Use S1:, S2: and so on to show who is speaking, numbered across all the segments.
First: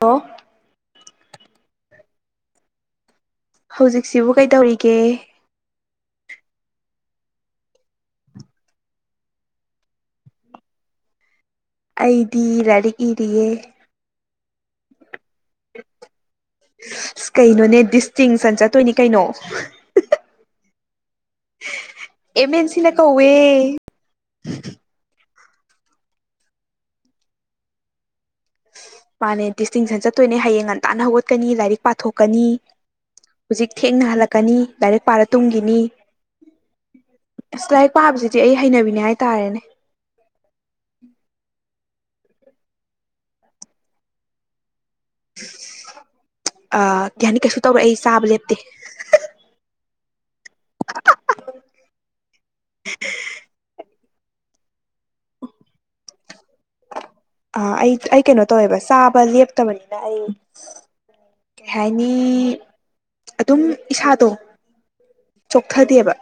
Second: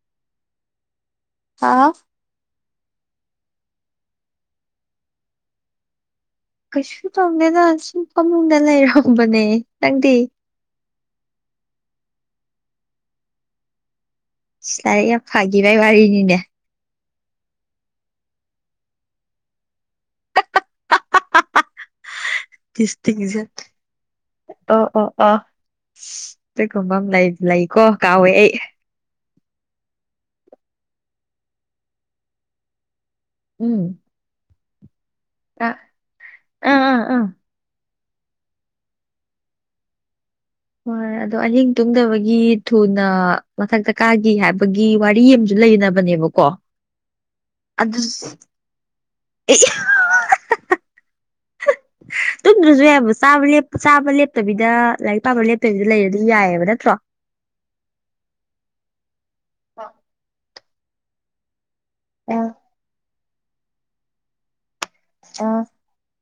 S1: ꯑꯣ
S2: ꯍꯥꯥ
S1: ꯍꯧꯖꯤꯛꯁꯤꯕꯨ ꯀꯩꯗꯧꯔꯤꯒꯦ
S2: ꯀꯩꯁꯨ ꯇꯧꯗꯦꯅ ꯁꯨꯝ ꯐꯃꯨꯡꯗ ꯂꯩꯔꯝꯕꯅꯦ ꯅꯪꯗꯤ
S1: ꯑꯩꯗꯤ ꯂꯥꯏꯔꯤꯛ ꯏꯔꯤꯌꯦ
S2: ꯁꯤꯂꯔ ꯌꯥꯝ ꯐꯥꯒꯤ ꯏ ꯋꯥꯔꯤꯅꯤꯅꯦ
S1: ꯑ ꯀꯩꯅꯣꯅꯦ ꯗꯤꯁꯇꯤꯡꯁꯟ ꯆꯠꯇꯣꯏꯅꯤ ꯀꯩꯅꯣ ꯑꯦꯃꯟꯁꯤꯅ ꯀꯧꯋꯦ
S2: ꯗꯤꯁꯇꯤꯡꯁꯟ ꯑꯣ ꯑꯣ ꯑꯣ ꯀꯩꯒꯨꯝꯕ ꯑꯃ ꯂꯩ ꯂꯩꯀꯣ ꯀꯥꯎꯋꯦ ꯑꯩ
S1: ꯃꯥꯅꯦ ꯗꯤꯁꯇꯤꯡꯁꯟ ꯆꯠꯇꯣꯏꯅꯦ ꯍꯌꯦꯡ ꯉꯟꯇꯥꯅ ꯍꯧꯒꯠꯀꯅꯤ ꯂꯥꯏꯔꯤꯛ ꯄꯥꯊꯣꯛꯀꯅꯤ ꯍꯧꯖꯤꯛ
S2: ꯎꯝ
S1: ꯊꯦꯡꯅ ꯍꯜꯂꯛꯀꯅꯤ ꯂꯥꯏꯔꯤꯛ ꯄꯥꯔ
S2: ꯑꯥ
S1: ꯇꯨꯝꯈꯤꯅꯤ
S2: ꯑꯥ ꯑꯥ ꯑꯥ
S1: ꯂꯥꯏꯛ ꯄꯥꯕꯁꯤꯗꯤ ꯑꯩ ꯍꯩꯅꯕꯤꯅꯦ ꯍꯥꯏꯇꯥꯔꯦꯅꯦ
S2: ꯍꯣꯏ ꯑꯗꯣ ꯑꯍꯤꯡ ꯇꯨꯡꯗꯕꯒꯤ ꯊꯨꯅ ꯃꯊꯛꯇ ꯀꯥꯒꯤ ꯍꯥꯏꯕꯒꯤ ꯋꯥꯔꯤ ꯑꯃꯁꯨ ꯂꯩꯅꯕꯅꯦꯕꯀꯣ
S1: ꯑ ꯀꯩꯍꯥꯏꯅꯤ ꯀꯩꯁꯨ ꯇꯧꯔꯛꯑꯦ ꯑꯩ
S2: ꯑꯗꯨ
S1: ꯆꯥꯕ ꯂꯦꯞꯇꯦ
S2: ꯑꯦ ꯇꯨꯝꯗ꯭ꯔꯁꯨ ꯌꯥꯕꯨ ꯆꯥꯕ ꯂꯦꯞꯇꯕꯤꯗ ꯂꯥꯏꯛ ꯑꯕ ꯂꯦꯞꯄꯒꯗꯤ ꯂꯩꯔꯗꯤ ꯌꯥꯏꯑꯕ ꯅꯠꯇ꯭ꯔꯣ
S1: ꯑ ꯑꯩ ꯑꯩ ꯀꯩꯅꯣ ꯇꯧꯋꯦꯕ ꯆꯥꯕ ꯂꯦꯞꯇꯕꯅꯤꯅ ꯑꯩ ꯀꯩ ꯍꯥꯏꯅꯤ
S2: ꯑ
S1: ꯑꯗꯨꯝ ꯏꯁꯥꯗꯣ ꯆꯣꯛꯊꯗꯦꯕ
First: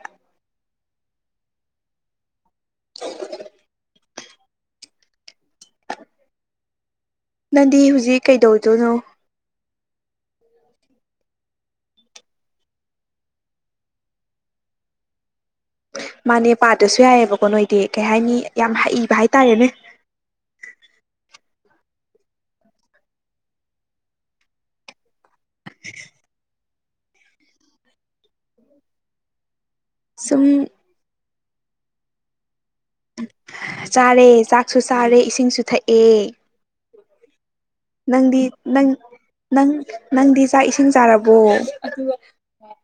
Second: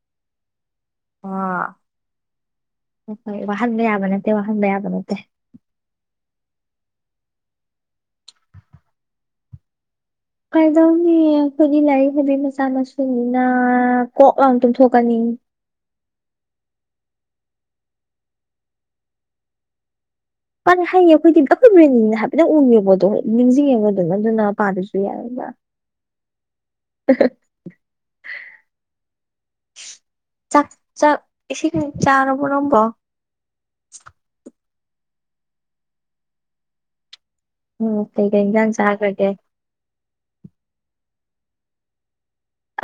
S2: ꯑꯣ ꯍꯣꯏ ꯋꯥꯍꯟꯕ ꯌꯥꯕ ꯅꯠꯇꯦ ꯋꯥꯍꯟꯕ ꯌꯥꯕ ꯅꯠꯇꯦ
S1: ꯅꯪꯗꯤ ꯍꯧꯖꯤꯛ ꯀꯩꯗꯧꯗꯣꯏꯅꯣ
S2: ꯀꯩꯗꯧꯅꯤ ꯑꯩꯈꯣꯏꯒꯤ ꯂꯥꯏꯔꯤꯛ ꯍꯕꯤ ꯃꯆꯥ ꯃꯁꯨꯅꯤꯅ ꯀꯣꯛ ꯂꯥꯡ ꯇꯨꯝꯊꯣꯛꯀꯅꯤ
S1: ꯃꯥꯅꯦ ꯄꯥꯗꯁꯨ ꯌꯥꯏꯑꯕꯀꯣ ꯅꯣꯏꯗꯤ ꯀꯩ ꯍꯥꯏꯅꯤ ꯌꯥꯝ ꯍꯩꯕ ꯍꯥꯏꯇꯥꯔꯦꯅꯦ
S2: ꯄꯅꯤ ꯍꯥꯏꯌꯦ ꯑꯩꯈꯣꯏꯗꯤ ꯑꯩꯈꯣꯏ ꯕ꯭ꯔꯦꯅꯤꯅ ꯍꯥꯏꯐꯦꯠ ꯎꯡꯉꯦꯕ ꯑꯗꯨꯣ ꯅꯤꯡꯁꯤꯡꯉꯦꯕ ꯑꯗꯨꯝ ꯑꯗꯨꯅ ꯄꯥꯗꯨꯁꯨ [inaudible]
S1: ꯁꯨꯝ
S2: ꯏꯁꯤꯡ ꯆꯥꯔꯕ ꯅꯪꯝꯕꯣ
S1: ꯆꯥꯔꯦ ꯆꯥꯛꯁꯨ ꯆꯥꯔꯦ ꯏꯁꯤꯡꯁꯨ ꯊꯛꯑꯦ
S2: ꯎ ꯃꯦꯒ
S1: ꯅꯪꯗꯤ ꯅꯪ
S2: ꯏꯟꯖꯟꯁ ꯍꯥꯏꯑꯒꯦ
S1: ꯅꯪ ꯅꯪꯗꯤ ꯆꯥꯛ ꯏꯁꯤꯡ ꯆꯥꯔꯕꯣ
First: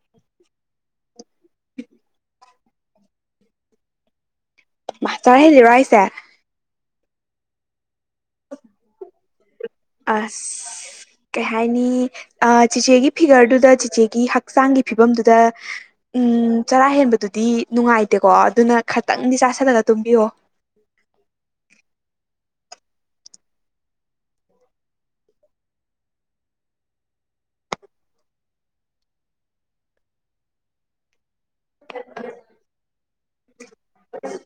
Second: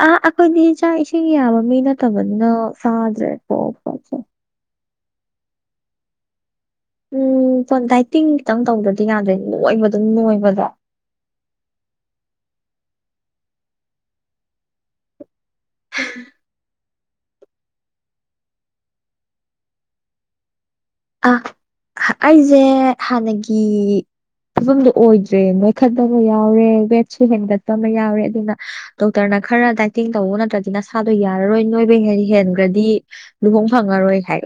S2: ꯑꯥ ꯑꯩꯈꯣꯏꯗꯤ ꯆꯥꯛ ꯏꯁꯤꯡ ꯌꯥꯕ ꯃꯤ ꯅꯠꯇꯕꯅꯤꯅ ꯐꯥꯗ꯭ꯔꯦꯀꯣ ꯄꯣꯠꯁꯦ
S1: ꯃꯇꯔ ꯍꯦꯖꯤꯦꯔꯥꯏꯁꯦ
S2: ꯎꯝ ꯗꯥꯏꯇꯤꯡ ꯈꯤꯇꯪ ꯇꯧꯗ꯭ꯔꯗꯤ ꯌꯥꯗ꯭ꯔꯦ ꯂꯣꯏꯕ
S1: ꯑꯁ ꯀꯩ ꯍꯥꯏꯅꯤ ꯆꯦꯆꯦꯒꯤ ꯐꯤꯒꯔꯗꯨꯗ ꯆꯦꯆꯦꯒꯤ ꯍꯛꯆꯥꯡꯒꯤ ꯐꯤꯕꯝꯗꯨꯗ ꯎꯝ ꯆꯔꯥ ꯍꯦꯟꯕꯗꯨꯗꯤ ꯅꯨꯡꯉꯥꯏꯇꯦꯀꯣ ꯑꯗꯨꯅ ꯈꯇꯪꯗꯤ ꯆꯥꯥꯁꯜꯂꯒ ꯇꯨꯝꯕꯤꯌꯣ
S2: ꯑ ꯑꯩꯁꯦ ꯍꯥꯟꯅꯒꯤ ꯐꯤꯕꯝꯗꯨ ꯑꯣꯏꯗ꯭ꯔꯦ ꯅꯣꯏꯈꯠꯇꯕ ꯌꯥꯎꯔꯦ ꯋꯦꯠꯁꯨ ꯍꯦꯟꯒꯠꯄ ꯑꯃ ꯌꯥꯎꯔꯦ ꯑꯗꯨꯅ ꯗꯣꯛꯇꯔꯅ ꯈꯔ ꯗꯥꯏꯇꯤꯡ ꯇꯧꯕ ꯅꯠꯇ꯭ꯔ ꯅꯁꯥꯗꯣ ꯌꯥꯔꯔꯣꯏ ꯅꯣꯏꯕ ꯍ ꯍꯦꯟꯈ꯭ꯔꯗꯤ ꯂꯨꯍꯣꯡ ꯐꯪꯉꯔꯣꯏ ꯍꯥꯏ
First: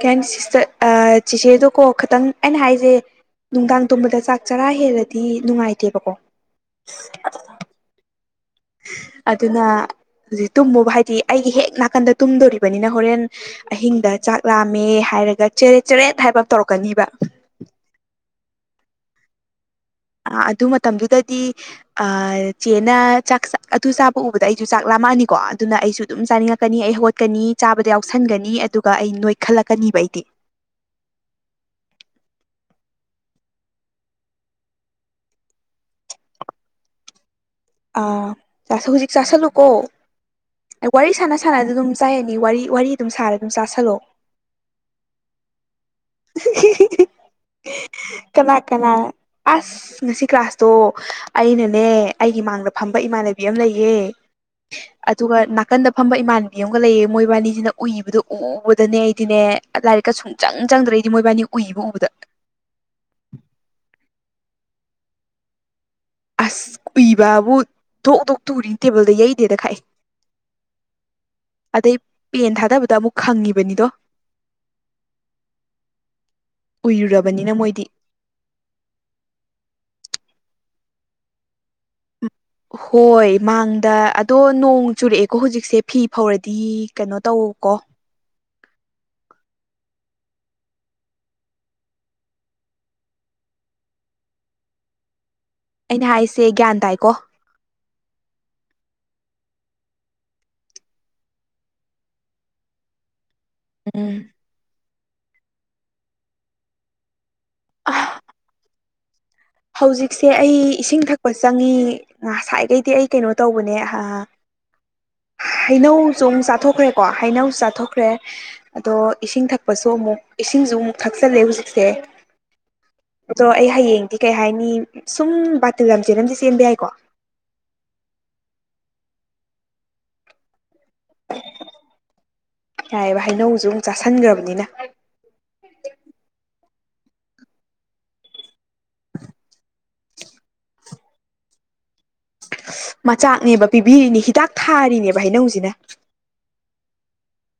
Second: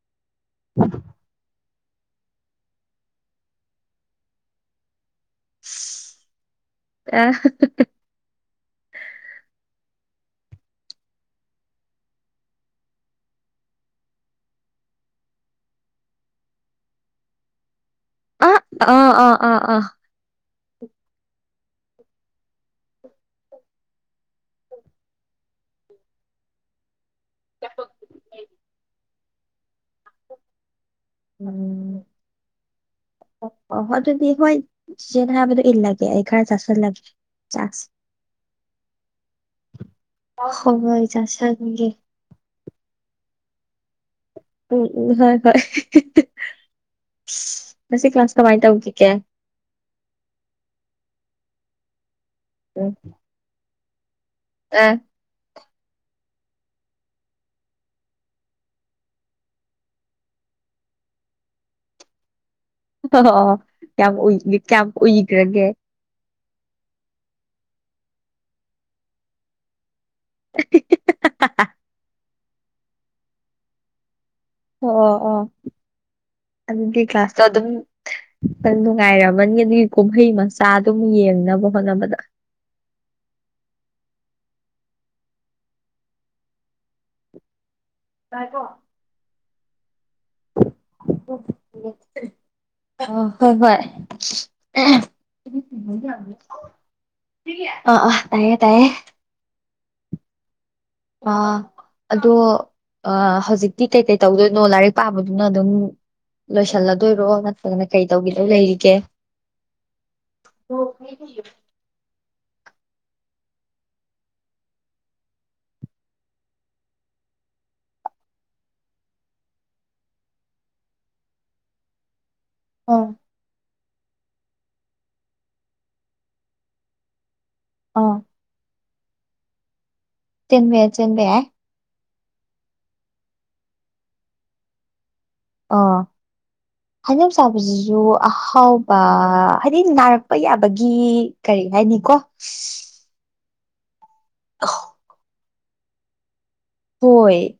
S1: ꯀꯦꯟ ꯁꯤꯁꯇ ꯑ ꯆꯁꯗꯨ ꯀꯣ ꯈꯤꯇꯪ ꯑꯩꯅ ꯍꯥꯏꯁꯦ ꯅꯨꯡꯗꯥꯡ ꯇꯣꯕꯗ ꯆꯥꯛ ꯆꯔꯥ ꯍꯦꯜꯂꯗꯤ ꯅꯨꯡꯉꯥꯏꯇꯦꯕꯀꯣ
S2: ꯑꯦ
S1: ꯑꯗꯨꯅ ꯍꯧꯖꯤꯛ ꯇꯨꯝꯃꯨꯕ ꯍꯥꯏꯗꯤ ꯑꯩꯒꯤ ꯍꯦꯛ ꯅꯥꯀꯟꯗ ꯇꯨꯝꯗꯣꯔꯤꯕꯅꯤꯅ ꯍꯣꯔꯦꯟ ꯑꯍꯤꯡꯗ ꯆꯥꯛ ꯂꯥꯝꯃꯦ ꯍꯥꯏꯔꯒ ꯆꯔꯦꯠ ꯆꯔꯦꯠ ꯍꯥꯏꯕ ꯑꯃ ꯇꯧꯔꯛꯀꯅꯤꯕ
S2: ꯑ ꯑ ꯑꯥ ꯑꯥ ꯑꯥ
S1: ꯑ ꯑꯗꯨ ꯃꯇꯝꯗꯨꯗꯗꯤ ꯆꯦꯅ ꯆꯥꯛ ꯑꯗꯨ ꯆꯥꯕ ꯎꯕꯗ ꯑꯩꯁꯨ ꯆꯥꯛ ꯂꯥꯝꯃꯛꯑꯅꯤꯀꯣ ꯑꯗꯨꯅ ꯑꯩꯁꯨ ꯑꯗꯨꯝ ꯆꯥꯅꯤꯡꯉꯛꯀꯅꯤ ꯑꯩ ꯍ ꯆꯠꯀꯅꯤ ꯆꯥꯕꯗ ꯌꯥꯎꯁꯟꯒꯅꯤ ꯑꯗꯨꯒ ꯑꯩ ꯅꯣꯏꯈꯠꯂꯛꯀꯅꯤꯕ ꯑꯩꯗꯤ
S2: ꯎꯝ ꯑꯣ ꯑꯣ ꯑꯗꯨꯗꯤ ꯍꯣꯏ ꯁꯦꯟꯅ ꯍꯥꯏꯕꯗꯣ ꯏꯜꯂꯒꯦ ꯑꯩ ꯈꯔ ꯆꯥꯁꯤꯜꯂꯒꯦ ꯆꯥꯛꯁꯦ
S1: ꯑꯥ ꯍꯧꯖꯤꯛ ꯆꯥꯁꯤꯜꯂꯨꯀꯣ
S2: ꯍꯣꯏ ꯍꯣꯏ
S1: ꯋꯥꯔꯤ ꯁꯥꯟꯅ ꯁꯥꯟꯅ
S2: ꯆꯥꯁꯟꯒꯦ
S1: ꯑꯗꯨꯝ ꯆꯥꯏꯅꯤ ꯋꯥꯔꯤ ꯋꯥꯔꯤ ꯑꯗꯨꯝ ꯁꯥꯔ ꯑꯗꯨꯝ ꯆꯥꯥꯁꯜꯂꯛꯑꯣ
S2: ꯎꯝ ꯎ ꯍꯣꯏ ꯍꯣꯏ ꯉꯁꯤ ꯀ꯭ꯂꯥꯁ
S1: ꯀꯅꯥ
S2: ꯀꯃꯥꯏꯅ
S1: ꯀꯅꯥ
S2: ꯇꯧꯈꯤꯒꯦ
S1: ꯑꯁ ꯉꯁꯤ ꯀ꯭ꯂꯥꯁꯇꯣ ꯑꯩꯅꯅꯦ ꯑꯩꯒꯤ ꯃꯥꯡꯗ
S2: ꯎꯝ
S1: ꯐꯝꯕ ꯏꯃꯥꯟꯅꯕꯤ ꯑꯃ ꯂꯩꯌꯦ ꯑ
S2: ꯑ
S1: ꯑꯗꯨꯒ ꯅꯥꯀꯟꯗ ꯐꯝꯕ ꯏꯃꯥꯟꯅꯕꯤ ꯑꯃꯒ ꯂꯩꯌꯦ ꯃꯣꯏꯕꯥꯅꯤꯁꯤꯅ ꯎꯏꯕꯗꯨꯣ ꯎꯕꯗꯅꯦ ꯑꯩꯗꯤꯅꯦ ꯂꯥꯏꯔꯤꯛꯀ ꯁꯨꯡꯆꯪ ꯆꯪꯗ꯭ꯔꯏꯗꯤ ꯃꯣꯏꯕꯥꯏꯅꯤ ꯎꯏꯕ ꯎꯕꯗ
S2: ꯑꯣ ꯀꯌꯥꯝꯏ ꯀꯌꯥꯝ ꯎꯏꯈ꯭ꯔꯒꯦ
S1: ꯑꯁ ꯎꯏꯕꯕꯨ ꯗꯣꯛ ꯇꯣꯛ ꯇꯨꯔꯤꯅꯤ ꯇꯦꯕꯜꯗ ꯌꯩꯗꯦꯗ ꯈꯛꯑꯦ ꯑꯗꯩ ꯄꯦꯟ ꯊꯥꯗꯕꯗ ꯑꯃꯨꯛ ꯈꯪꯉꯤꯕꯅꯤꯗꯣ
S2: ꯑꯣ ꯑꯣ ꯑꯣ ꯑꯗꯨꯗꯤ ꯀ꯭ꯂꯥꯁꯇꯣ
S1: ꯎꯏꯔꯨꯔꯕꯅꯤꯅ
S2: ꯑꯗꯨꯝ
S1: ꯃꯣꯏꯗꯤ
S2: ꯅꯨꯡꯉꯥꯏꯔꯝꯃꯅꯤ ꯑꯗꯨꯒꯤ ꯀꯨꯝꯍꯩ ꯃꯆꯥ ꯑꯗꯨꯝ ꯌꯦꯡꯅꯕ ꯍꯣꯠꯅꯕꯗ
S1: ꯍꯣꯏ ꯃꯥꯡꯗ ꯑꯗꯣ ꯅꯣꯡ ꯆꯨꯔꯛꯑꯦꯀꯣ ꯍꯧꯖꯤꯛꯁꯦ ꯐꯤ ꯐꯧꯔꯗꯤ ꯀꯩꯅꯣ ꯇꯧꯀꯣ
S2: ꯥꯏꯀꯣ ꯑ ꯍꯣꯏ ꯍꯣꯏ
S1: ꯑꯩꯅ ꯍꯥꯏꯁꯦ ꯒ꯭ꯌꯥꯟ ꯇꯥꯏꯀꯣ
S2: ꯑ ꯑ ꯇꯥꯏꯌꯦ ꯇꯌꯦ ꯑ ꯑꯗꯣ ꯍꯧꯖꯤꯛꯇꯤ ꯀꯩ
S1: ꯎꯝ
S2: ꯀꯩ ꯇꯧꯗꯣꯏ ꯂꯣ ꯂꯥꯏꯔꯤꯛ ꯄꯥꯕꯗꯨꯅ ꯑꯗꯨꯝ ꯂꯣꯏꯁꯜꯂꯗꯣꯏꯔꯣ ꯅꯠꯇ꯭ꯔꯒꯅ
S1: ꯑ
S2: ꯀꯩ ꯇꯧꯒꯗꯧ ꯂꯩꯔꯤꯒꯦ
S1: ꯍꯧꯖꯤꯛꯁꯦ ꯑꯩ ꯏꯁꯤꯡ ꯊꯛꯄ ꯆꯪꯉꯤ ꯉꯁꯥꯏꯈꯩꯗꯤ ꯑꯩ ꯀꯩꯅꯣ ꯇꯧꯕꯅꯦ ꯑ ꯍꯩꯅꯧꯁꯨ ꯑꯃꯨꯛ ꯆꯥꯊꯣꯛꯈ꯭ꯔꯦꯀꯣ ꯍꯩꯅꯧꯁꯨ ꯆꯥꯊꯣꯛꯈ꯭ꯔꯦ ꯑꯗꯣ ꯏꯁꯤꯡ ꯊꯛꯄꯁꯨ ꯑꯃꯨꯛ ꯏꯁꯤꯡꯁꯨ ꯑꯃꯨꯛ ꯊꯛꯆꯜꯂꯦ ꯍꯧꯖꯤꯛꯁꯦ
S2: ꯑ
S1: ꯑꯗꯣ ꯑꯩ ꯍꯌꯦꯡꯗꯤ ꯀꯩ ꯍꯥꯏꯅꯤ ꯁꯨꯝ ꯕꯥꯇꯜ ꯂꯝꯖꯦꯜ ꯑꯃꯗꯤꯗꯤ ꯆꯦꯟꯕ ꯌꯥꯏꯀꯣ
S2: ꯑꯥ ꯆꯤꯟꯃꯤ ꯆꯟꯕ ꯌꯥ
S1: ꯌꯥꯏꯑꯦꯕ ꯍꯩꯅꯧꯁꯨ ꯑꯃꯨꯛ ꯆꯥꯁꯟꯈ꯭ꯔꯕꯅꯤꯅ
S2: ꯑꯣ ꯍꯥꯏꯩꯅꯧ ꯆꯥꯕꯁꯤꯁꯨ ꯑꯍꯥꯎꯕ ꯍꯥꯏꯗꯤ ꯅꯥꯔꯛꯄ ꯌꯥꯕꯒꯤ ꯀꯔꯤ ꯍꯥꯏꯅꯤꯀꯣ
S1: ꯃꯆꯥꯛꯅꯦꯕ ꯄꯤꯕꯤꯔꯤꯅꯤ ꯍꯤꯗꯥꯛ ꯊꯥꯔꯤꯅꯦꯕ ꯍꯥꯏꯩꯅꯧꯁꯤꯅ
S2: ꯍꯣꯏ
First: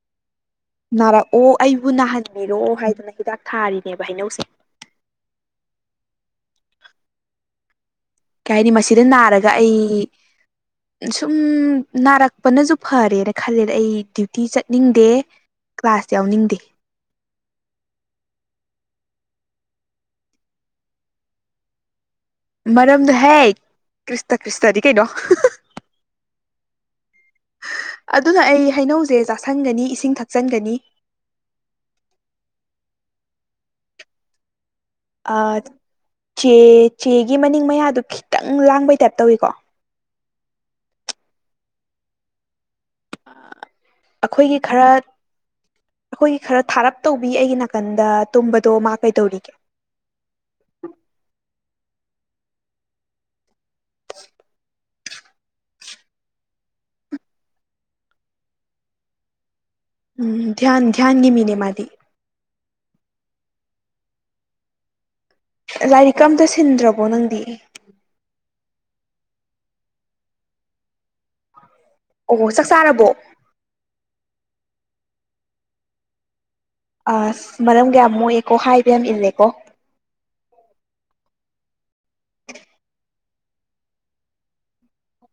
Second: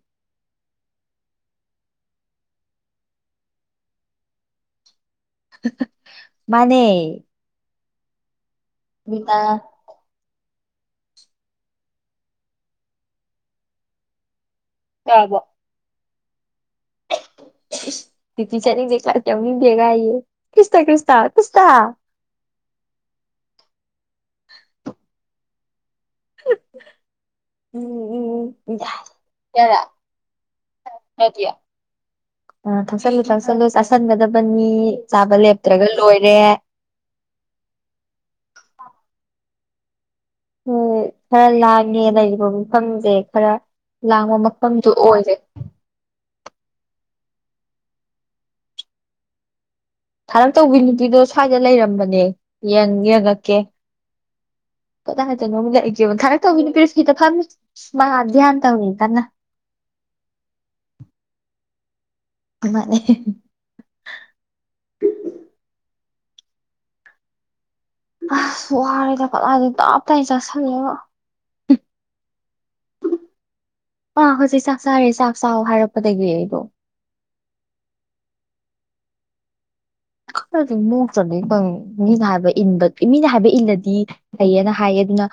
S1: ꯅꯥꯔꯛꯑꯣ ꯑꯩꯕꯨ ꯅꯥꯍꯟꯕꯤꯔꯣ ꯍꯥꯏꯗꯅ ꯍꯤꯗꯥꯛ ꯊꯥꯔꯤꯅꯦꯕ ꯍꯩꯅꯧꯁꯦ
S2: ꯃꯅꯦ
S1: ꯀꯩ ꯍꯥꯏꯅꯤ ꯃꯁꯤꯗ ꯅꯥꯔꯒ ꯑꯩ ꯁꯨꯝ ꯅꯥꯔꯛꯄꯅꯁꯨ ꯐꯔꯦꯅ ꯈꯜꯂꯦꯗ ꯑꯩ ꯁꯨꯇꯤ ꯆꯠꯅꯤꯡꯗꯦ
S2: ꯇꯧꯔꯕꯣ
S1: ꯀ꯭ꯂꯥꯁ ꯌꯥꯎꯅꯤꯡꯗꯦ
S2: ꯇꯤꯆꯔꯅꯤ ꯌꯦꯦ ꯀ꯭ꯂ ꯇꯎꯅꯤ ꯊꯦꯒꯌꯦ ꯀ꯭ꯔꯤꯁꯇ ꯀ꯭ꯔꯤꯁꯇ ꯀꯁꯇ
S1: ꯃꯔꯝꯗꯣ ꯍꯦꯛ ꯈ꯭ꯔꯤꯁꯇ ꯈ꯭ꯔꯤꯁꯇꯗꯤ ꯀꯩꯅꯣ ꯑꯗꯨꯅ ꯑꯩ ꯍꯩꯅꯧꯁꯦ
S2: ꯌꯥꯔꯦ
S1: ꯆꯥꯥꯁꯟꯒꯅꯤ ꯏꯁꯤꯡ ꯊꯛꯆꯟꯒꯅꯤ
S2: ꯑ ꯊꯛꯆꯜꯂꯨ ꯊꯧꯁꯜꯂꯨ ꯆꯥꯁꯤꯟꯒꯗꯕꯅꯤ ꯆꯥꯕ ꯂꯦꯞꯇ꯭ꯔꯒ ꯂꯣꯏꯔꯦ
S1: ꯆꯦ ꯆꯦꯒꯤ ꯃꯅꯤꯡ ꯃꯌꯥꯗꯨ ꯈꯤꯇꯪ ꯂꯥꯡꯕꯩ ꯇꯥꯏꯞ ꯇꯧꯏꯤꯀꯣ
S2: ꯎ ꯈꯔ ꯂꯥꯡꯉꯦꯅ ꯑꯩꯕ ꯑꯃꯨꯛꯇꯪ ꯁꯦ ꯈꯔ ꯂꯥꯡꯕ
S1: ꯑꯩꯈꯣꯏꯒꯤ
S2: ꯃꯐꯝꯗꯨ
S1: ꯈꯔ
S2: ꯑꯣꯏꯔꯦ
S1: ꯑꯩꯈꯣꯏꯒꯤ ꯈꯔ ꯊꯥꯔꯞ ꯇꯧꯕꯤ ꯑꯩꯒꯤ ꯅꯥꯀꯟꯗ ꯇꯨꯝꯕꯗꯣ ꯃꯥ ꯀꯩꯗꯧꯔꯤꯒꯦ
S2: ꯊꯥꯔ ꯇꯧꯕꯤ ꯅꯨꯄꯤꯗꯣ ꯁ꯭ꯋꯥꯏꯗ ꯂꯩꯔꯝꯕꯅꯦ ꯌꯦ ꯌꯦꯡꯉꯛꯀꯦ ꯀꯗꯥ ꯍꯥꯏꯗꯅꯣ ꯑꯃꯗ ꯑꯩꯒꯦꯕ ꯊꯥꯔꯛ ꯇꯧꯤꯅꯦ ꯄꯤꯔꯤꯁ ꯈꯤꯇ ꯐꯝꯃꯤ ꯃꯥ ꯙ꯭ꯌꯥꯟ ꯇꯧꯋ ꯀꯟꯅ
S1: ꯎꯝ ꯙ꯭ꯟ ꯙ꯭ꯟꯒꯤ ꯃꯤꯅꯦ ꯃꯥꯗꯤ
S2: ꯃꯥꯅꯦ
S1: ꯂꯥꯏꯔꯤꯛ ꯑꯃꯝꯇ ꯁꯤꯟꯗ꯭ꯔꯕꯣ ꯅꯪꯗꯤ
S2: ꯑꯁ ꯋꯥꯔꯦꯗ ꯀꯂꯗꯦ ꯇꯥꯞꯇ ꯑꯩ ꯆꯥꯁꯜꯂꯦꯕ
S1: ꯑꯣ ꯆꯥꯛ ꯆꯥꯔꯕꯣ
S2: ꯑꯥ ꯍꯧꯖꯤꯛ ꯆꯥꯛ ꯆꯥꯔꯦ ꯆꯥꯛ ꯆꯥꯛ ꯍꯥꯏꯔꯛꯄꯗꯒꯤ ꯑꯩꯗꯣ
S1: ꯑ ꯃꯔꯝ ꯀꯌꯥꯝ ꯃꯣꯛꯑꯦꯀꯣ ꯍꯥꯏꯕ ꯌꯥꯝ ꯏꯜꯂꯦꯀꯣ
S2: ꯅꯣꯛꯇ꯭ꯔꯕꯗꯤꯪ ꯃꯤꯅ ꯍꯥꯏꯕ ꯏꯟꯕ ꯃꯤꯅ ꯍꯥꯏꯕ ꯏꯜꯂꯗꯤ ꯂꯩꯌꯦꯅ ꯍꯥꯏꯌꯦ ꯑꯗꯨꯅ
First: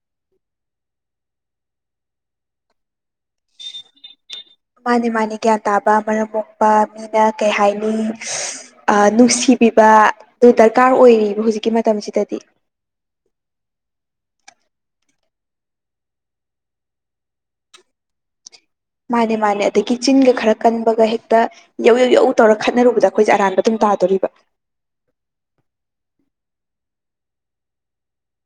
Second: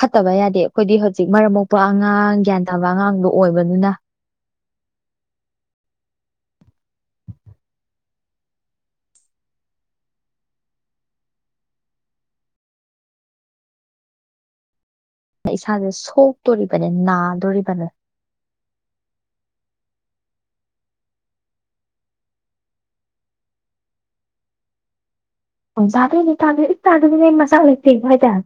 S2: ꯐꯠꯇꯕ ꯌꯥꯗꯦ ꯑꯩꯈꯣꯏꯗꯤ ꯍꯧꯖꯤꯛ ꯃꯔꯛ ꯃꯄ ꯑꯉꯥꯡ ꯒ꯭ꯌꯥꯟ ꯇꯥꯕ ꯑꯉꯥꯡꯗꯣ ꯑꯣꯏꯕꯅꯤꯅ
S1: ꯃꯥꯅꯦ ꯃꯥꯅꯦ ꯒ꯭ꯌꯥꯟ ꯇꯥꯕ ꯃꯔꯝ ꯃꯣꯛꯄ ꯃꯤꯅ ꯀꯩ ꯍꯥꯏꯅꯤ ꯅꯨꯡꯁꯤꯕꯤꯕ ꯑꯗꯨ ꯗꯔꯀꯥꯔ ꯑꯣꯏꯔꯤꯕ ꯍꯧꯖꯤꯛꯀꯤ ꯃꯇꯝꯁꯤꯗꯗꯤ
S2: ꯏꯁꯥꯁꯦ ꯁꯣꯛꯇꯣꯔꯤꯕꯅꯦ ꯅꯥꯗꯣꯔꯤꯕꯅꯦ
S1: ꯃꯥꯅꯦ ꯃꯥꯅꯦ ꯑꯗꯒꯤ ꯆꯤꯟꯒ ꯈꯔ ꯀꯟꯕꯒ ꯍꯦꯛꯇ ꯌꯧ ꯌꯧ ꯌꯛꯎ ꯇꯧꯔ ꯈꯠꯅꯔꯨꯕꯗ ꯑꯩꯈꯣꯏꯁꯦ ꯑꯔꯥꯟꯕ ꯑꯗꯨꯝ ꯇꯥꯗꯣꯔꯤꯕ
S2: ꯑꯣ ꯆꯥꯗꯣꯏꯦꯅꯦ ꯇꯥꯗ ꯏ ꯇꯥꯗꯗꯤ ꯅ ꯃꯆꯥꯥꯛ ꯂꯩꯇꯦꯕ ꯍꯥꯏꯇꯥꯔꯦ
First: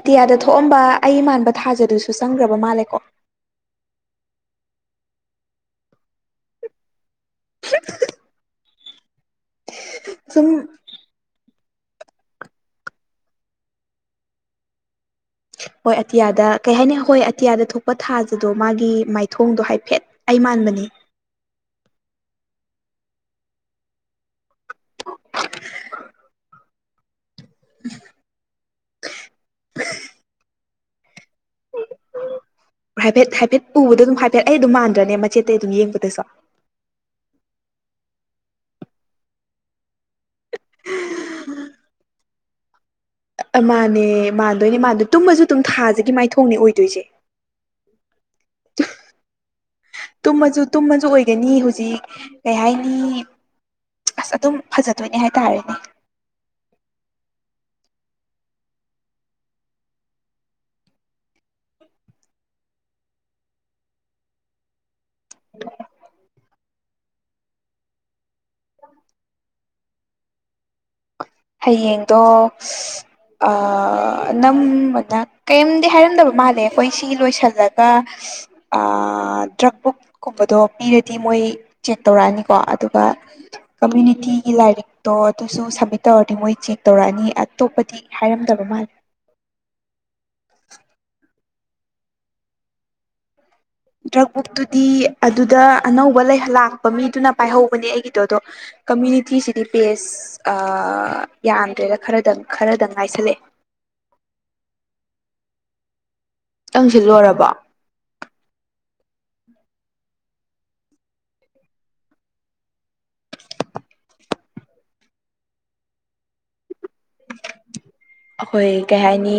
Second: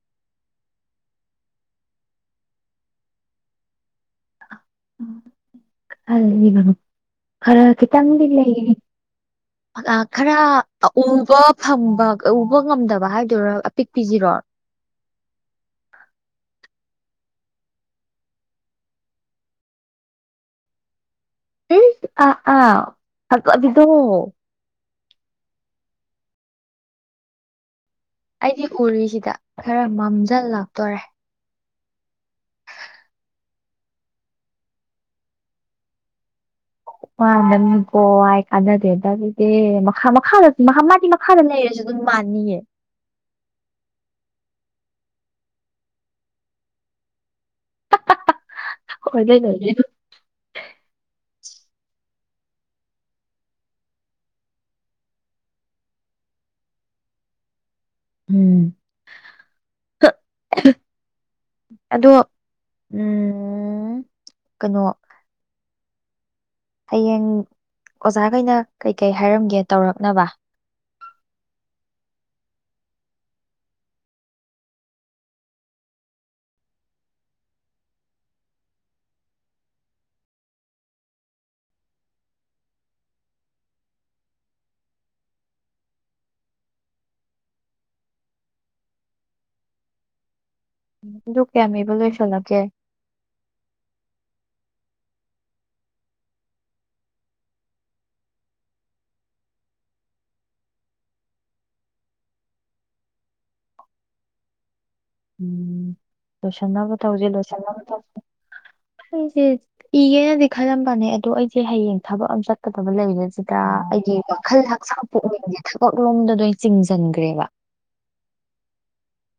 S1: ꯑꯇꯤꯌꯥꯗ ꯊꯣꯛꯑꯝꯕ ꯑꯩ ꯃꯥꯟꯕ ꯊꯥꯖꯗꯨꯁꯨ ꯆꯪꯈ꯭ꯔꯕ ꯃꯥꯜꯂꯦꯀꯣ
S2: ꯑ ꯏꯒ ꯈꯔ ꯈꯤꯇꯪꯗꯤ ꯂꯩꯅꯤ ꯈꯔ
S1: ꯁꯨꯝ
S2: ꯎꯕ ꯐꯝꯕ ꯎꯕ ꯉꯝꯗꯕ ꯍꯥꯏꯕꯗꯨꯔꯥ ꯑꯄꯤꯛ ꯄꯤꯁꯤꯔꯣ
S1: ꯍꯣꯏ ꯑꯇꯤꯌꯥꯗ ꯀꯩ ꯍꯥꯏꯅꯤ ꯍꯣꯏ ꯑꯇꯤꯌꯥꯗ ꯊꯣꯛꯄ ꯊꯥꯁꯤꯗꯣ ꯃꯥꯒꯤ ꯃꯥꯏꯊꯣꯡꯗꯣ ꯍꯥꯏꯐꯦꯠ ꯑꯩ ꯃꯥꯟꯕꯅꯤ
S2: ꯑ ꯑꯥ ꯑꯗꯨꯗꯣ
S1: [inaudible] [inaudible]
S2: ꯑꯩꯗꯤ ꯎꯔꯤꯁꯤꯗ ꯈꯔ ꯃꯝꯖꯜ ꯂꯥꯛꯇꯣꯔꯦ
S1: ꯍꯥꯏꯐꯦꯠ ꯍꯥꯏꯐꯦꯠ ꯎꯕꯗ ꯑꯗꯨꯝ ꯍꯥꯏꯐꯦꯠ ꯑꯩ ꯑꯗꯨꯝ ꯃꯥꯟꯗ꯭ꯔꯅꯦ ꯃꯆꯦꯠꯇꯩ ꯑꯗꯨꯝ ꯌꯦꯡꯕꯗꯁꯨ
S2: ꯋꯥ ꯅꯪꯀꯣ ꯀꯥꯟꯅꯗꯦꯗꯗ ꯃꯈ ꯃꯈꯥꯗ ꯐꯥꯟ ꯂꯩꯔꯁꯨ ꯑꯗꯨꯝ ꯃꯅꯤꯌꯦ
S1: ꯃꯥꯥꯟꯅꯦ ꯃꯥꯟꯗꯣꯏꯅꯦ ꯃꯥꯟꯗꯣꯏ ꯇꯨꯝꯃꯁꯨ ꯑꯗꯨꯝ ꯊꯥꯖꯒꯤ ꯃꯥꯏꯊꯣꯡꯅꯦ ꯑꯣꯏꯗꯣꯏꯁꯦ ꯎ
S2: ꯈꯣꯏ ꯂꯩ ꯅ
S1: ꯇꯨꯝꯃꯁꯨ ꯇꯨꯝꯃꯁꯨ ꯑꯣꯏꯒꯅꯤ ꯍꯧꯖꯤꯛ ꯀꯩ ꯍꯥꯏꯅꯤ ꯑꯁ ꯑꯗꯨꯝ ꯐꯖꯗꯣꯏꯅꯦ ꯍꯥꯏꯇꯥꯔꯦꯅꯦ
S2: ꯎꯝ ꯑꯗꯣ ꯎꯝ ꯀꯩꯅꯣ ꯍꯌꯦꯡ ꯑꯣꯖꯥꯈꯩꯅ ꯀꯩꯀꯩ ꯍꯥꯏꯔꯝꯒꯦ ꯇꯧꯔꯛꯅꯕ
S1: ꯍꯌꯦꯡꯗꯣ ꯅꯝꯕꯅ ꯀꯔꯤꯝꯗꯤ ꯍꯥꯏꯔꯝꯗꯕ ꯃꯥꯜꯂꯦ ꯑꯩꯈꯣꯏ ꯁꯤ ꯂꯣꯏꯁꯤꯜꯂꯒ ꯑ ꯇ꯭ꯔꯛꯄ ꯀꯨꯝꯕꯗꯣ ꯄꯤꯔꯗꯤ ꯃꯣꯏ ꯆꯦꯛ ꯇꯧꯔꯛꯑꯅꯤꯀꯣ ꯑꯗꯨꯒ ꯀꯝꯃ꯭ꯌꯨꯅꯤꯇꯤꯒꯤ ꯂꯥꯏꯔꯤꯛꯇꯣ ꯑꯗꯨꯁꯨ ꯁꯥ ꯇꯧꯔꯗꯤ ꯃꯣꯏ ꯆꯦꯛ ꯇꯧꯔꯛꯑꯅꯤ ꯑꯇꯣꯞꯄꯗꯤ ꯍꯥꯏꯔꯝꯗꯕ ꯃꯥꯜꯂꯦ
S2: ꯇ ꯀꯦ ꯑꯃꯕ ꯂ ꯆꯣꯂꯒꯦ
S1: ꯗ꯭ꯔꯛ ꯕꯨꯛꯇꯨꯗꯤ ꯑꯗꯨꯗ ꯑꯅꯧꯕ ꯂꯥꯛꯄ ꯃꯤꯗꯨꯅ ꯄꯥꯏꯍꯧꯕꯅꯦ ꯑꯩꯒꯤꯗꯣ ꯑꯗꯣ ꯀꯃ꯭ꯌꯨꯅꯤꯇꯤꯁꯤꯗꯤ ꯕꯦꯁ ꯌꯥꯟꯗ꯭ꯔꯦꯗ ꯈꯔꯗꯪ ꯈꯔꯗꯪ ꯉꯥꯏꯁꯜꯂꯛꯑꯦ
S2: ꯎꯝ ꯂꯣꯏꯁꯟꯅꯕ
S1: ꯈꯤꯇꯪꯁꯤ
S2: ꯇꯧꯁꯤ
S1: ꯂꯣꯏꯔꯕꯣ
S2: ꯂꯣꯏꯁꯟꯅꯕ ꯇꯧꯁꯤ ꯑꯩꯁꯦ ꯏꯒꯦꯅꯗꯤ ꯈꯜꯂꯝꯕꯅꯦ ꯑꯗꯣ ꯑꯩꯁꯦ ꯍꯌꯦꯡ ꯊꯕꯛ ꯑꯃ ꯆꯠꯀꯗꯕ ꯂꯩꯔꯤꯕꯁꯤꯗ ꯑꯩꯒꯤ ꯋꯥꯈꯜ ꯍꯆꯥꯡ ꯄꯨꯛꯅꯤꯡꯁꯦ ꯁꯨꯀꯛꯂꯣꯝꯗ ꯆꯤꯡꯁꯤꯟꯈ꯭ꯔꯦꯕ
S1: ꯑꯩꯈꯣꯏ ꯀꯩ ꯍꯥꯏꯅꯤ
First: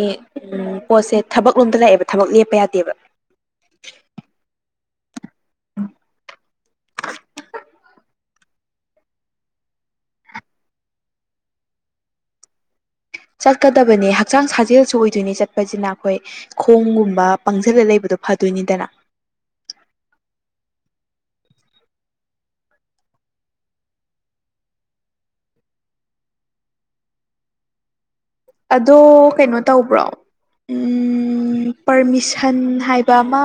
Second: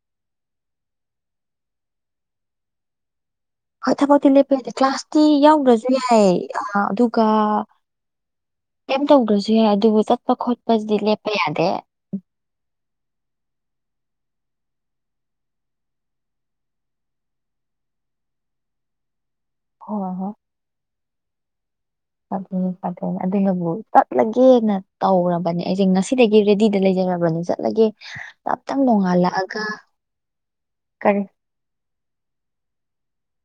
S1: ꯎ ꯄꯣꯠꯁꯦ ꯊꯕꯛ ꯂꯣꯝꯗ ꯂꯥꯛꯑꯦꯕ ꯊꯕꯛ ꯂꯦꯞꯄ ꯌꯥꯗꯦꯕ
S2: ꯀꯊ ꯀ ꯂꯦꯄꯗꯦ ꯀ꯭ꯂꯥꯁ ꯇꯤ ꯌꯥꯎꯗ꯭ꯔꯁꯨ ꯌꯥꯏꯌꯦ ꯑꯥ ꯑꯗꯨꯒ ꯀꯩꯝ ꯇꯧꯈ꯭ꯔꯁꯨ ꯌꯥꯏ ꯑꯗꯨꯕꯨ ꯆꯠꯄ ꯈꯣꯠꯄꯁꯤꯗꯤ ꯂꯦꯞꯄ ꯌꯥꯗꯦ
S1: ꯆꯠꯀꯗꯕꯅꯦ ꯍꯛꯆꯥꯡ ꯁꯥꯖꯦꯜꯁꯨ ꯑꯣꯏꯗꯣꯏꯅꯤ ꯆꯠꯄꯁꯤꯅ ꯑꯩꯈꯣꯏ ꯈꯣꯡꯒꯨꯝꯕ ꯄꯪꯁꯤꯜꯂ ꯂꯩꯕꯗꯣ ꯐꯗꯣꯏꯅꯤꯗꯅ
S2: ꯍꯣꯏ ꯍꯣꯏ ꯐꯠꯇꯦ ꯐꯠꯇꯦꯅꯦ ꯑꯗꯨꯅꯕꯨ ꯆꯠꯂꯒꯦꯅ ꯇꯧꯔꯕꯅꯦ ꯑꯩꯁꯦ ꯉꯁꯤꯗꯒꯤ ꯔꯦꯗꯤꯗ ꯂꯩꯖꯔꯕꯅꯤ ꯆꯠ ꯂꯒꯦ
S1: ꯑꯗꯣ ꯀꯩꯅꯣ ꯇꯧꯕ꯭ꯔꯣ
S2: ꯀꯔꯤ
S1: ꯎꯝ ꯄꯔꯃꯤꯁꯟ ꯍꯥꯏꯕ ꯑꯃ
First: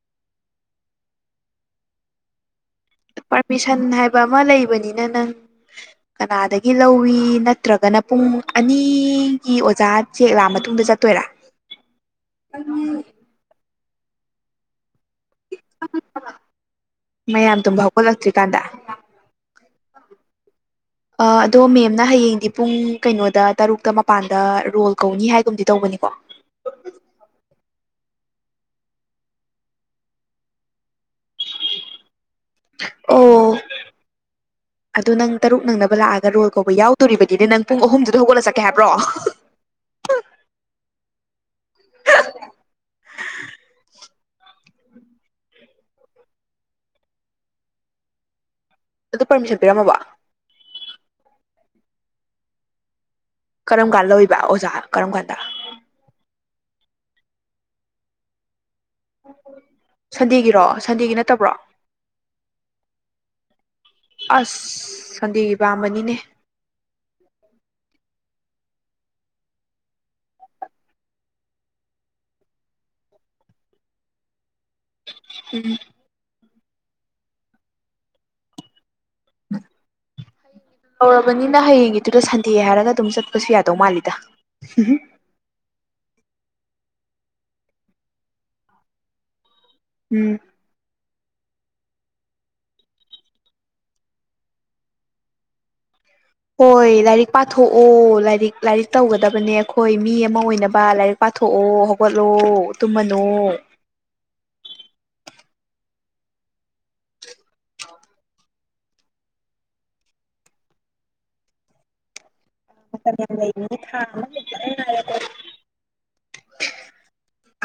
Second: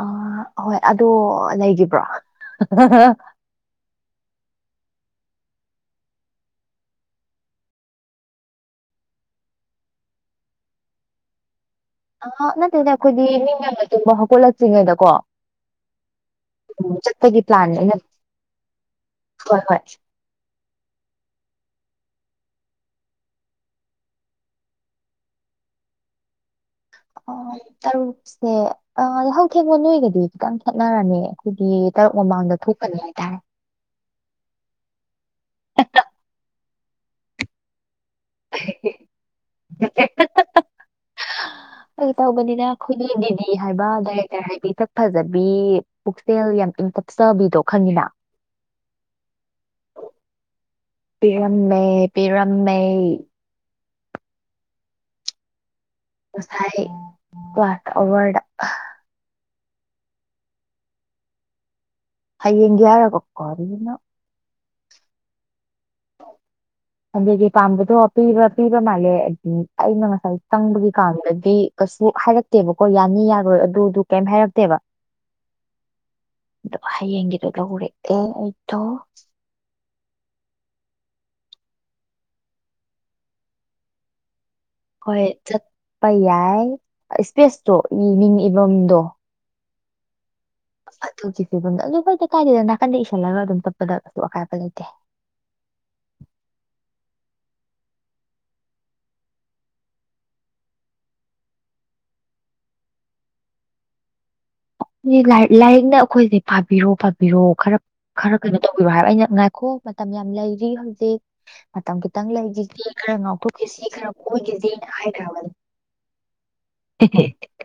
S2: ꯑ ꯍꯣꯏ ꯑꯗꯣ ꯂꯩꯔꯤꯕ꯭ꯔꯣ [unintelligible]
S1: ꯄꯔꯃꯤꯁꯟ ꯍꯥꯏꯕ ꯑꯃ ꯂꯩꯕꯅꯤꯅ ꯅꯪ ꯀꯅꯥꯗꯒꯤ ꯂꯧꯋꯤ ꯅꯠꯇ꯭ꯔꯒꯅ ꯄꯨꯡ ꯑꯅꯤꯒꯤ ꯑꯣꯖꯥ ꯆꯦꯛ ꯂꯥꯛꯑ ꯃꯇꯨꯡꯗ ꯆꯠꯇꯣꯏꯔꯥ
S2: ꯑꯍ ꯅꯠꯇꯦꯗ ꯑꯩꯈꯣꯏꯗꯤ ꯃꯤꯅ [unintelligible] ꯇꯨꯝꯕ ꯍꯧꯒꯠꯂꯛꯇ꯭ꯔꯤꯉꯩꯗꯀꯣ ꯆꯠꯄꯒꯤ
S1: ꯃꯌꯥꯝ ꯇꯨꯝꯕ
S2: ꯄ꯭ꯂꯥꯟꯅꯦꯅ
S1: ꯍꯧꯒꯠꯂꯛꯇ꯭ꯔꯤꯀꯥꯟꯗ
S2: ꯍꯣꯏ ꯍꯣꯏ
S1: ꯑ ꯑꯗꯣ ꯃꯦꯝꯅ ꯍꯌꯦꯡꯗꯤ ꯄꯨꯡ ꯀꯩꯅꯣꯗ ꯇꯔꯨꯛꯇ ꯃꯄꯥꯟꯗ ꯔꯣꯜ ꯀꯧꯅꯤ ꯍꯥꯏꯒꯨꯝꯗꯤ ꯇꯧꯕꯅꯤꯀꯣ
S2: ꯑꯣ
S1: [inaudible]
S2: ꯇꯔꯨꯛꯁꯦ ꯑ ꯌꯥꯍꯧꯊꯦꯡꯕ ꯅꯣꯏꯒꯗꯤ ꯈꯤꯇꯪ ꯈꯦꯠꯅꯔꯅꯤ ꯑꯩꯈꯣꯏꯗꯤ ꯇꯔꯨꯛ ꯃꯃꯥꯡꯗ ꯊꯣꯛꯀꯅꯤ
S1: ꯑꯣ
S2: ꯍꯥꯏꯇꯥꯔꯦ
S1: ꯑꯗꯣ ꯅꯪ ꯇꯔꯨꯛ ꯅꯪꯅꯕ ꯂꯥꯛꯑꯒ ꯔꯣꯜ ꯀꯧꯕ ꯌꯥꯎꯗꯣꯔꯤꯕꯅꯤꯅꯦ ꯅꯪ ꯄꯨꯡ ꯑꯍꯨꯝꯗꯨꯗ ꯍꯧꯒꯠꯂ ꯆꯠꯀꯦ ꯍꯥꯏꯕ꯭ꯔꯣ [unintelligible]
S2: [inaudible] ꯐꯒꯤ ꯇꯧꯕꯅꯤꯅ ꯑꯩꯈꯣꯏꯒꯤ ꯗꯤꯗꯤ ꯍꯥꯏꯕ ꯗꯥꯏꯔꯦꯛꯇꯔ ꯍꯥꯏꯕꯤ ꯏꯊꯛ ꯐꯖꯕꯤ ꯄꯨꯛꯆꯦꯜ ꯌꯥꯝ ꯏꯪ ꯇꯞꯆꯕꯤꯗꯣ ꯈꯪꯉꯤꯅ
S1: ꯑꯗꯣ ꯄꯔꯃꯤꯁꯟ ꯄꯤꯔꯝꯃꯕꯣ
S2: ꯄꯤꯔꯝꯃꯦ ꯄꯤꯔꯝꯃꯦ
S1: ꯀꯔꯝ ꯀꯥꯟ ꯂꯧꯋꯤꯕ ꯑꯣꯖꯥ ꯀꯔꯝ ꯀꯥꯟꯗ
S2: ꯉꯁꯥꯏ ꯀ꯭ꯂꯥꯁ ꯑꯋꯔꯗ
S1: ꯁꯟꯗꯦꯒꯤꯔꯣ ꯁꯟꯗꯦꯒꯤ ꯅꯠꯇꯕ꯭ꯔꯣ
S2: ꯍꯌꯦꯡꯒꯤ ꯍꯥꯏꯔꯒ ꯀꯥꯔꯤꯅꯣ
S1: ꯑꯁ ꯁꯟꯗꯦꯒꯤ ꯄꯥꯝꯕꯅꯤꯅꯦ
S2: ꯑꯗꯒꯤ ꯄꯥꯝꯕꯗꯣ ꯄꯤꯕ ꯄꯤꯕ ꯃꯥꯜꯂꯦ ꯑꯗꯤ ꯑꯩꯅ ꯉꯁꯥꯏ ꯆꯪꯕꯒꯤ ꯀꯥꯟꯗꯗꯤ ꯀꯩꯁꯨ ꯍꯥꯏꯔꯛꯇꯦꯕꯀꯣ ꯌꯥꯅꯤ ꯌꯥꯔꯣꯏ ꯑꯗꯨꯗꯨ ꯀꯩꯝ ꯍꯥꯏꯔꯛꯇꯦꯕ
S1: ꯎꯝ
S2: ꯑꯗꯣ ꯍꯌꯦꯡꯒꯤꯗꯣ ꯂꯧꯔꯦ ꯑꯦ ꯑꯩꯗꯣ
S1: [unintelligible] ꯇꯧꯔꯕꯅꯤꯅ ꯍꯌꯦꯡꯒꯤꯗꯨꯗ ꯁꯟꯗꯦ ꯍꯥꯏꯔꯒ ꯑꯗꯨꯝ ꯆꯠꯄꯁꯨ ꯌꯥꯗꯧ ꯃꯥꯜꯂꯤꯗ
S2: ꯍꯣꯏ ꯆꯠꯄ ꯌꯥꯏ ꯏꯁ꯭ꯄꯦꯁꯇꯣ ꯃꯤ ꯃꯤꯡ ꯏꯐꯝꯗꯣ
S1: ꯎꯝ
S2: ꯑꯗꯨꯒꯤ ꯐꯤꯕꯝꯗ ꯑꯗꯨ ꯍꯣꯏꯗ ꯀꯥꯏꯗ ꯅꯥꯀꯟꯗ ꯏꯁꯜꯂꯒ ꯑꯗꯨꯝ ꯇꯞꯄꯗ ꯀꯩꯁꯨ ꯑꯀꯥꯏꯕ ꯂꯩꯇꯦ
S1: ꯍꯣꯏ ꯂꯥꯏꯔꯤꯛ ꯄꯥꯊꯣꯛꯑꯣ ꯂꯥꯏꯔꯤꯛ ꯂꯥꯏꯔꯤꯛ ꯇꯧꯒꯗꯕꯅꯦ ꯑꯩꯈꯣꯏ ꯃꯤ ꯑꯃ ꯑꯣꯏꯅꯕ ꯂꯥꯏꯔꯤꯛ ꯄꯥꯊꯣꯛꯑꯣ ꯍꯧꯒꯠꯂꯣ ꯇꯨꯝꯃꯟꯅꯣ
S2: [unintelligible] ꯂꯥꯏꯔꯤꯛꯅ ꯑꯩꯈꯣꯏꯁꯦ ꯄꯥꯕꯤꯔꯣ ꯄꯥꯕꯤꯔꯣ ꯈꯔ ꯈꯔ ꯀꯩꯅꯣ ꯇꯧꯕꯤꯔꯣ ꯍꯥꯏꯕ ꯑꯩꯅ ꯉꯥꯏꯈꯣ ꯃꯇꯝ ꯌꯥꯝ ꯂꯩꯔꯤ ꯍꯧꯖꯤꯛ ꯃꯇꯝ ꯈꯤꯇꯪ ꯂꯩꯔꯤ ꯈꯔ ꯉꯥꯎꯊꯣꯛꯈꯤꯁꯤ ꯈꯔ ꯀꯣꯏꯈꯤꯁꯤꯅ ꯍꯥꯏ ꯇꯕꯅꯤ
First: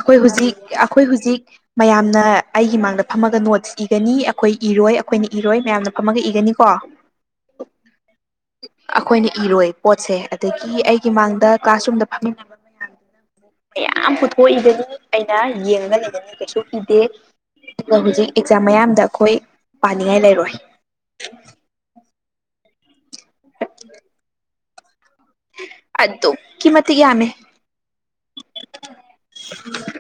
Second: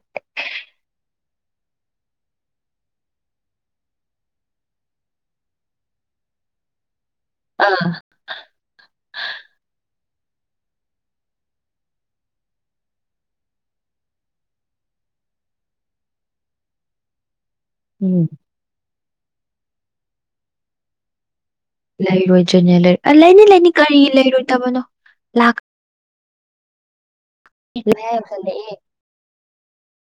S1: ꯑꯩꯈꯣꯏ ꯍꯧꯖꯤꯛ ꯑꯩꯈꯣꯏ ꯍꯧꯖꯤꯛ ꯃꯌꯥꯝꯅ ꯑꯩꯒꯤ ꯃꯥꯡꯗ ꯐꯝꯃꯒ ꯅꯣꯠꯁ ꯏꯒꯅꯤ ꯑꯩꯈꯣꯏ ꯏꯔꯣꯏ ꯑꯩꯈꯣꯏꯅ ꯏꯔꯣꯏ ꯃꯌꯥꯝꯅ ꯐꯝꯃꯒ ꯏꯒꯅꯤ ꯀꯣ [inaudible]
S2: ꯑꯥ
S1: ꯑꯩꯈꯣꯏꯅ ꯏꯔꯣꯏ ꯄꯣꯠꯁꯦ ꯑꯗꯒꯤ ꯑꯩꯒꯤ ꯃꯥꯡꯗ ꯀ꯭ꯂꯥꯁꯔꯨꯝꯗ ꯐꯝꯃꯤꯟꯅꯕ ꯃꯌꯥꯝ ꯃꯌꯥꯝ ꯄꯨꯊꯣꯛꯏꯒꯅꯤ ꯑꯩꯅ ꯌꯦꯡꯉꯒ ꯂꯩꯒꯅꯤ ꯀꯩꯁꯨ ꯏꯤꯗꯦ ꯑꯗꯨꯒ
S2: ꯎꯝ
S1: ꯍꯧꯖꯤꯛ ꯑꯦꯛꯖꯥꯝ ꯃꯌꯥꯝꯗ ꯑꯩꯈꯣꯏ ꯄꯥꯅꯤꯡꯉꯥꯏ ꯂꯩꯔꯣꯏ
S2: ꯂꯩꯔꯣꯏꯖꯅꯦ ꯂꯩꯔ ꯂꯩꯅꯤ ꯂꯩꯅꯤ ꯀꯔꯤ ꯂꯩꯔꯣꯏꯗꯕꯅꯣ
S1: ꯑꯗꯨ ꯑꯗꯨ ꯀꯃꯠꯇꯒꯤꯌꯥꯃꯦ
S2: ꯏꯒ ꯍꯥꯏꯗꯂꯦ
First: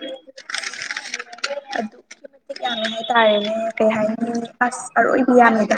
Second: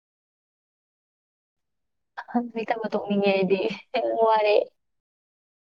S1: [inaudible] ꯑꯗꯨꯀꯤ ꯃꯇꯤꯛ
S2: ꯍꯪꯆꯤꯠ
S1: ꯌꯥꯝꯃꯦ
S2: ꯇꯧꯕ ꯇꯣꯛꯅꯤꯡꯉꯦ
S1: ꯍꯥꯏꯇꯥꯔꯦꯅꯦ
S2: ꯑꯩꯗꯤ
S1: ꯀꯩ ꯍꯥꯏꯅꯤ
S2: ꯋꯥꯔꯦ
S1: ꯑꯁ ꯑꯔꯣꯏꯕ ꯌꯥꯅꯤꯗ